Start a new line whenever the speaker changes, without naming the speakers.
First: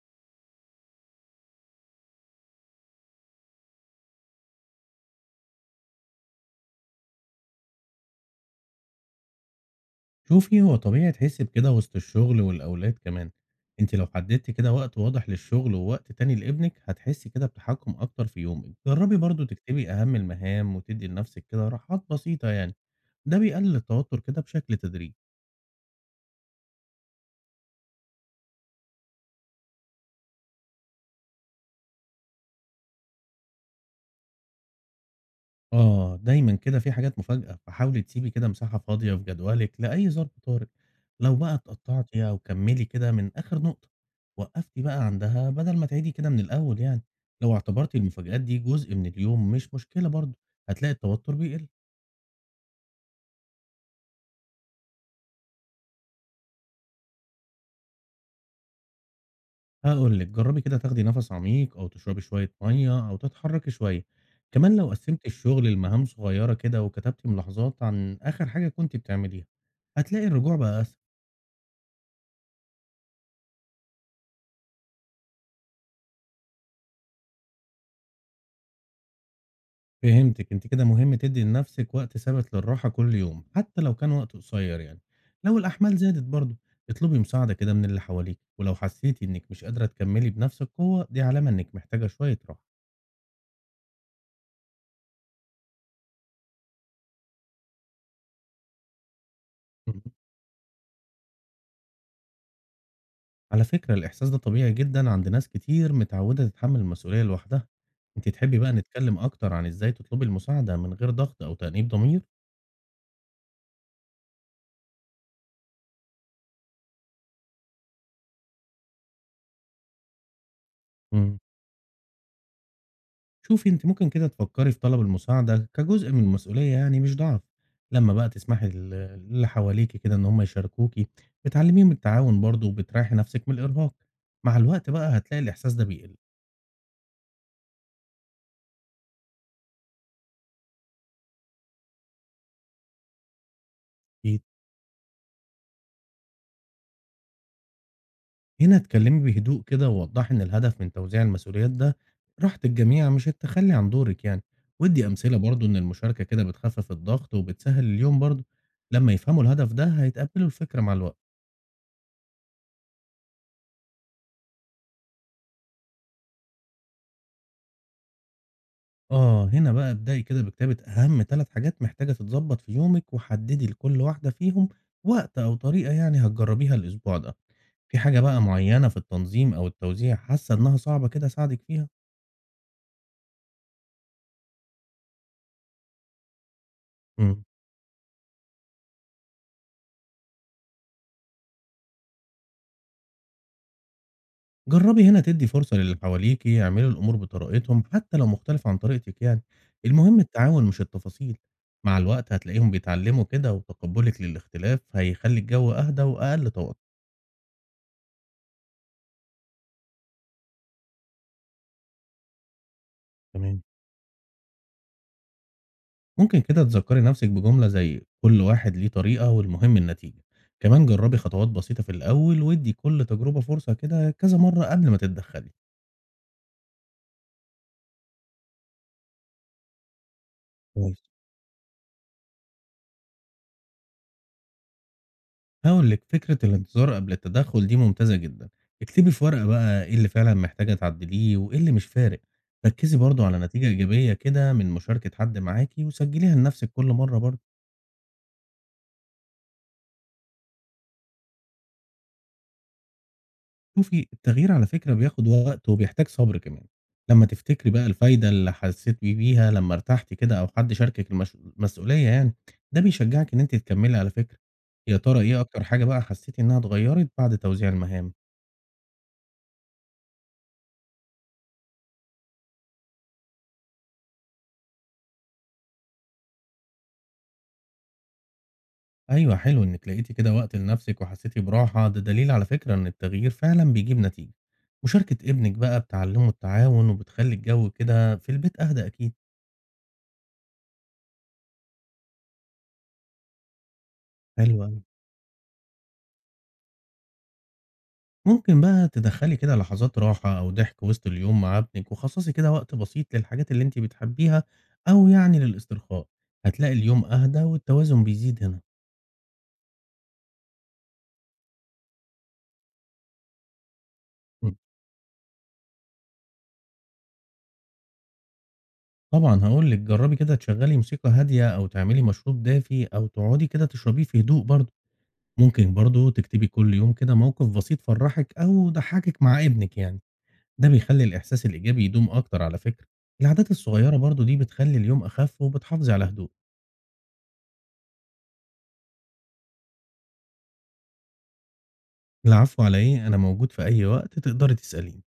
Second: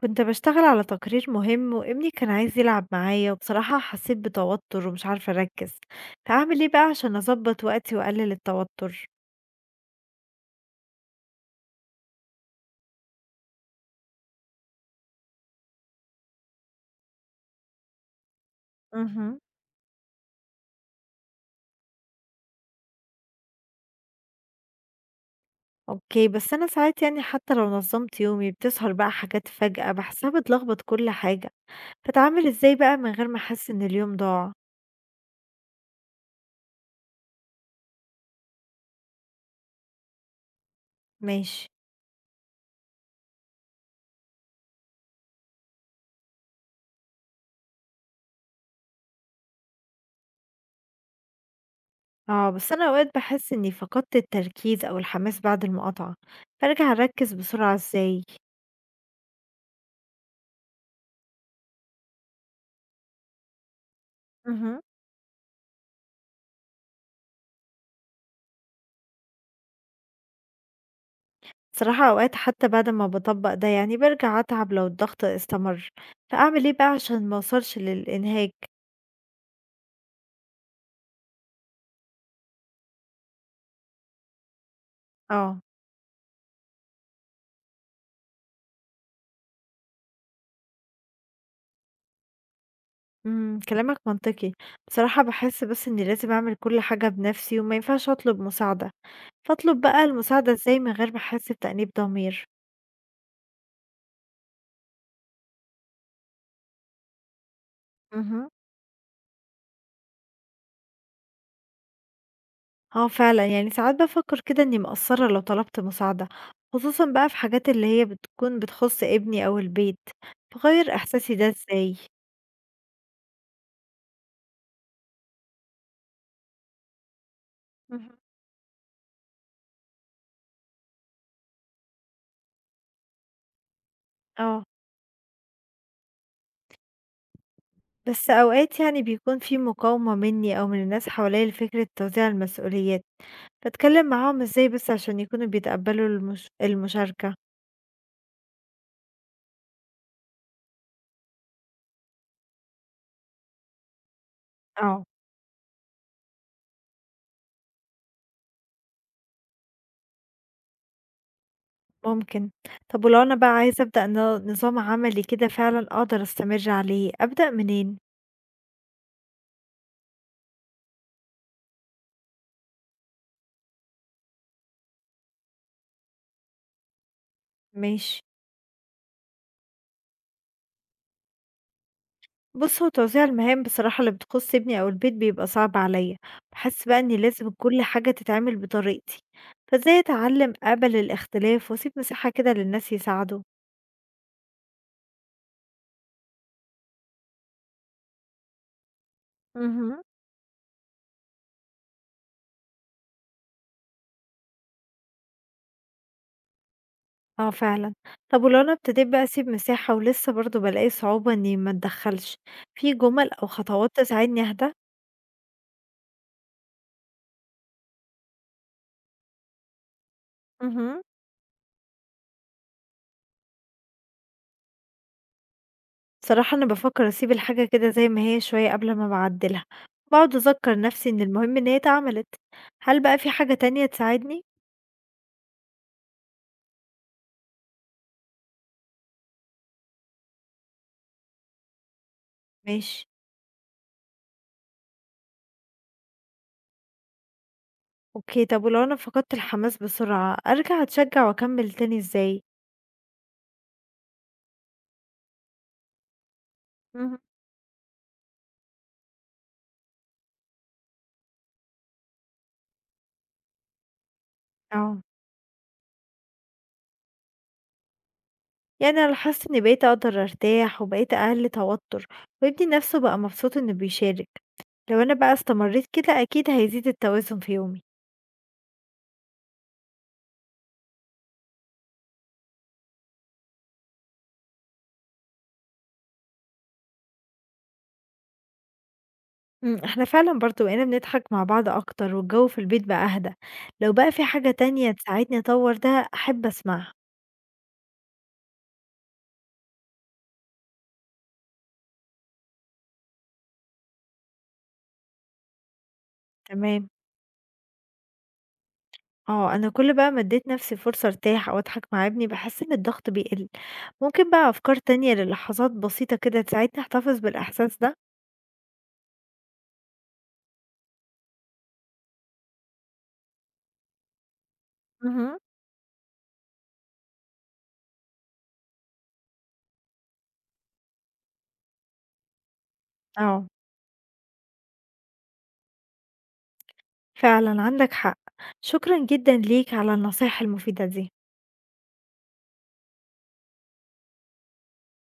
كنت بشتغل على تقرير مهم وابني كان عايز يلعب معايا وبصراحة حسيت بتوتر ومش عارفة أركز. فأعمل إيه بقى عشان أظبط وقتي وأقلل التوتر؟
شوفي هو طبيعي تحسي بكده وسط الشغل والأولاد كمان. انت لو حددتي كده وقت واضح للشغل ووقت تاني لابنك هتحسي كده بتحكم أكتر في يومك. جربي
مهم.
برضو تكتبي أهم المهام وتدي لنفسك كده راحات بسيطة يعني. ده بيقلل التوتر كده بشكل تدريجي.
أوكي، بس أنا ساعات يعني حتى لو نظمت يومي بتظهر بقى حاجات فجأة بحسها بتلخبط كل حاجة. فأتعامل إزاي بقى من غير ما أحس إن اليوم ضاع؟
آه، دايمًا كده في حاجات مفاجأة، فحاولي تسيبي كده مساحة فاضية في جدولِك لأي ظرف طارئ، لو بقى
ماشي.
اتقطعتِ أو كمّلي كده من آخر نقطة، وقّفتِ بقى عندها بدل ما تعيدي كده من الأول يعني، لو اعتبرتِ المفاجآت دي جزء من اليوم مش مشكلة برضه، هتلاقي التوتر بيقل.
اه بس أنا أوقات بحس إني فقدت التركيز أو الحماس بعد المقاطعة. فأرجع أركز بسرعة إزاي؟
هاقول لِك جرّبي كده تاخدي نَفَس عميق أو تشربي شوية مَيّة أو تتحرّكي شوية، كمان لو قسّمتِ الشغل لمهام صغيّرة كده وكتبتِ ملاحظات عن آخر حاجة كنتِ بتعمليها، هتلاقي الرجوع بقى أسهل.
بصراحة أوقات حتى بعد ما باطبّق ده يعني بارجع أتعب لو الضغط استمر، فأعمل إيه بقى عشان ما أوصلش للإنهاك؟
فهمتِك، أنتِ كده مهم تدّي لنفسِك وقت ثابت للراحة كل يوم، حتى لو كان وقت قصير يعني. لو
آه.
الأحمال زادت برضه، اطلبي مساعدة كده من اللي حواليكِ، ولو حسيتِ إنِّك مش قادرة تكمّلي بنفس القوة، دي علامة إنِّك محتاجة شوية راحة.
كلامك منطقي، بصراحة باحس بس إني لازم أعمل كل حاجة بنفسي وما ينفعش أطلب مساعدة، فأطلب
اهم.
بقى المساعدة إزاي من غير ما أحس بتأنيب ضمير؟
على فكرة الإحساس ده طبيعي جدًا عند ناس كتير متعودة تتحمّل المسؤولية لوحدها. أنتِ
اهم.
تحبي بقى نتكلم أكتر عن إزاي تطلبي المساعدة من غير ضغط أو تأنيب ضمير؟
آه فعلًا، يعني ساعات بافكر كده إني مقصّرة لو طلبت مساعدة، خصوصًا بقى في حاجات اللي هي بتكون بتخص ابني أو البيت، فأغيّر إحساسي
إمم.
ده إزاي؟
شوفي أنتِ ممكن كده تفكّري في طلب المساعدة كجزء من المسؤولية يعني مش ضعف، لمّا
اهم.
بقى تسمحي للي حواليكِ كده إن هُم يشاركوكِ، بتعلّميهم التعاون برضه وبتريّحي نَفْسِك من الإرهاق، مع
آه.
الوقت بقى هتلاقي الإحساس ده بيقل،
بس أوقات يعني بيكون في مقاومة مني أو من الناس حواليا لفكرة توزيع المسؤوليات. بتكلم
إيه،
معاهم ازاي بس عشان يكونوا بيتقبلوا المشاركة؟
هنا اتكلّمي بهدوء كده ووضّحي إن الهدف من توزيع المسؤوليات ده راحة الجميع مش التخلّي عن دورِك يعني،
اه.
وادّي أمثلة برضه إن المشاركة كده بتخفّف الضغط وبتسهّل اليوم برضه، لمّا يفهموا الهدف ده هيتقبّلوا الفكرة مع الوقت.
ممكن. طب ولو أنا بقى عايزة أبدأ نظام عملي كده فعلا أقدر أستمر عليه، أبدأ منين؟
آه، هنا بقى ابدئي كده بكتابة أهم 3 حاجات محتاجة تتضبط في يومِك، وحددي لكل واحدة فيهم وقت أو طريقة يعني هتجربيها الأسبوع ده. في
ماشي.
حاجة بقى معينة في التنظيم أو التوزيع حاسة إنها صعبة كده أساعدِك فيها؟
بص هو توزيع المهام بصراحة اللي بتخص ابني أو البيت بيبقى صعب عليا. بحس بقى إني
إمم،
لازم كل حاجة تتعمل بطريقتي. فازاي أتعلم أقبل الاختلاف وأسيب مساحة كده للناس يساعدوا؟
جربي هنا تدي فرصة للي حواليكِ يعملوا الأمور بطريقتهم حتى لو مختلفة عن طريقتِك يعني،
مهم.
المهم التعاون مش التفاصيل، مع الوقت هتلاقيهم بيتعلموا كده وتقبلِك للاختلاف هيخلي الجو أهدى وأقل توتر.
آه فعلًا. طب ولو أنا ابتديت بقى أسيب مساحة ولسه برضه بالاقي صعوبة إني ما أتدخّلش، في جُمل أو
تمام.
خطوات تساعدني أهدى؟
ممكن كده تذكري نفسك بجملة زي كل واحد ليه طريقة والمهم النتيجة. كمان
اهم.
جربي خطوات بسيطة في الأول وادي كل تجربة فرصة كده كذا مرة قبل ما تتدخلي.
بصراحة أنا بافكّر أسيب الحاجة كده زي ما هي شوية قبل ما باعدّلها، باقعد أذكّر
كويس.
نفسي إن المهم إن هي اتعملت. هل بقى في حاجة تانية تساعدني؟
هقول لك فكرة الانتظار قبل التدخل دي ممتازة جدا. اكتبي في ورقة بقى ايه اللي فعلا محتاجة تعدليه وايه اللي مش فارق. ركزي
ماشي.
برضو على نتيجة إيجابية كده من مشاركة حد معاكي وسجليها لنفسك كل مرة برضو.
أوكي. طب ولو أنا فقدت الحماس بسرعة، أرجع أتشجّع وأكمّل تاني إزاي؟
شوفي التغيير على فكرة بياخد وقت وبيحتاج صبر كمان.
اهم.
لما تفتكري بقى الفايدة اللي حسيت بيها لما ارتحتي كده أو حد شاركك المسؤولية يعني ده بيشجعك إن أنت تكملي على فكرة. يا
آه.
ترى إيه أكتر حاجة بقى حسيتي إنها اتغيرت بعد توزيع المهام؟
يعني أنا لاحظت إني بقيت أقدر أرتاح وبقيت أقل توتر. وابني نفسه بقى مبسوط إنه بيشارك. لو أنا بقى استمريت كده أكيد هيزيد التوازن في يومي.
أيوة حلو إنك لقيتي كده وقت لنفسك وحسيتي براحة ده دليل على فكرة إن التغيير فعلا بيجيب نتيجة. مشاركة ابنك بقى بتعلمه التعاون وبتخلي الجو كده في البيت أهدى أكيد.
احنا فعلا برضو بقينا بنضحك مع بعض أكتر والجو في البيت بقى أهدى. لو بقى في حاجة
حلو أوي.
تانية تساعدني أطور ده أحب أسمعها.
ممكن بقى تدخّلي كده لحظات راحة أو ضحك وسط اليوم مع ابنِك، وخصّصي كده وقت بسيط للحاجات اللي أنتِ بتحبيها أو يعني للاسترخاء، هتلاقي
تمام.
اليوم أهدى والتوازن بيزيد هنا.
اه أنا كل بقى ما اديت نفسي فرصة أرتاح أو أضحك مع ابني بحس إن الضغط بيقل. ممكن بقى
إمم.
أفكار تانية للحظات بسيطة كده تساعدني أحتفظ بالإحساس ده؟
طبعًا هاقول لِك جرّبي كده تشغّلي موسيقى هادية أو تعملي مشروب دافي أو تقعدي كده تشربيه في هدوء برضه.
مهم.
ممكن برضه تكتبي كل يوم كده موقف بسيط فرّحِك أو ضحّكِك مع ابنِك يعني، ده بيخلّي الإحساس الإيجابي يدوم أكتر على فكرة.
اه
العادات الصغيّرة برضه دي بتخلّي اليوم أخف وبتحافظي على هدوء.
فعلًا عندك حق، شكرًا جدًا ليك على النصايح المفيدة دي.
العفو على إيه، أنا موجود في أي وقت تقدري تسأليني.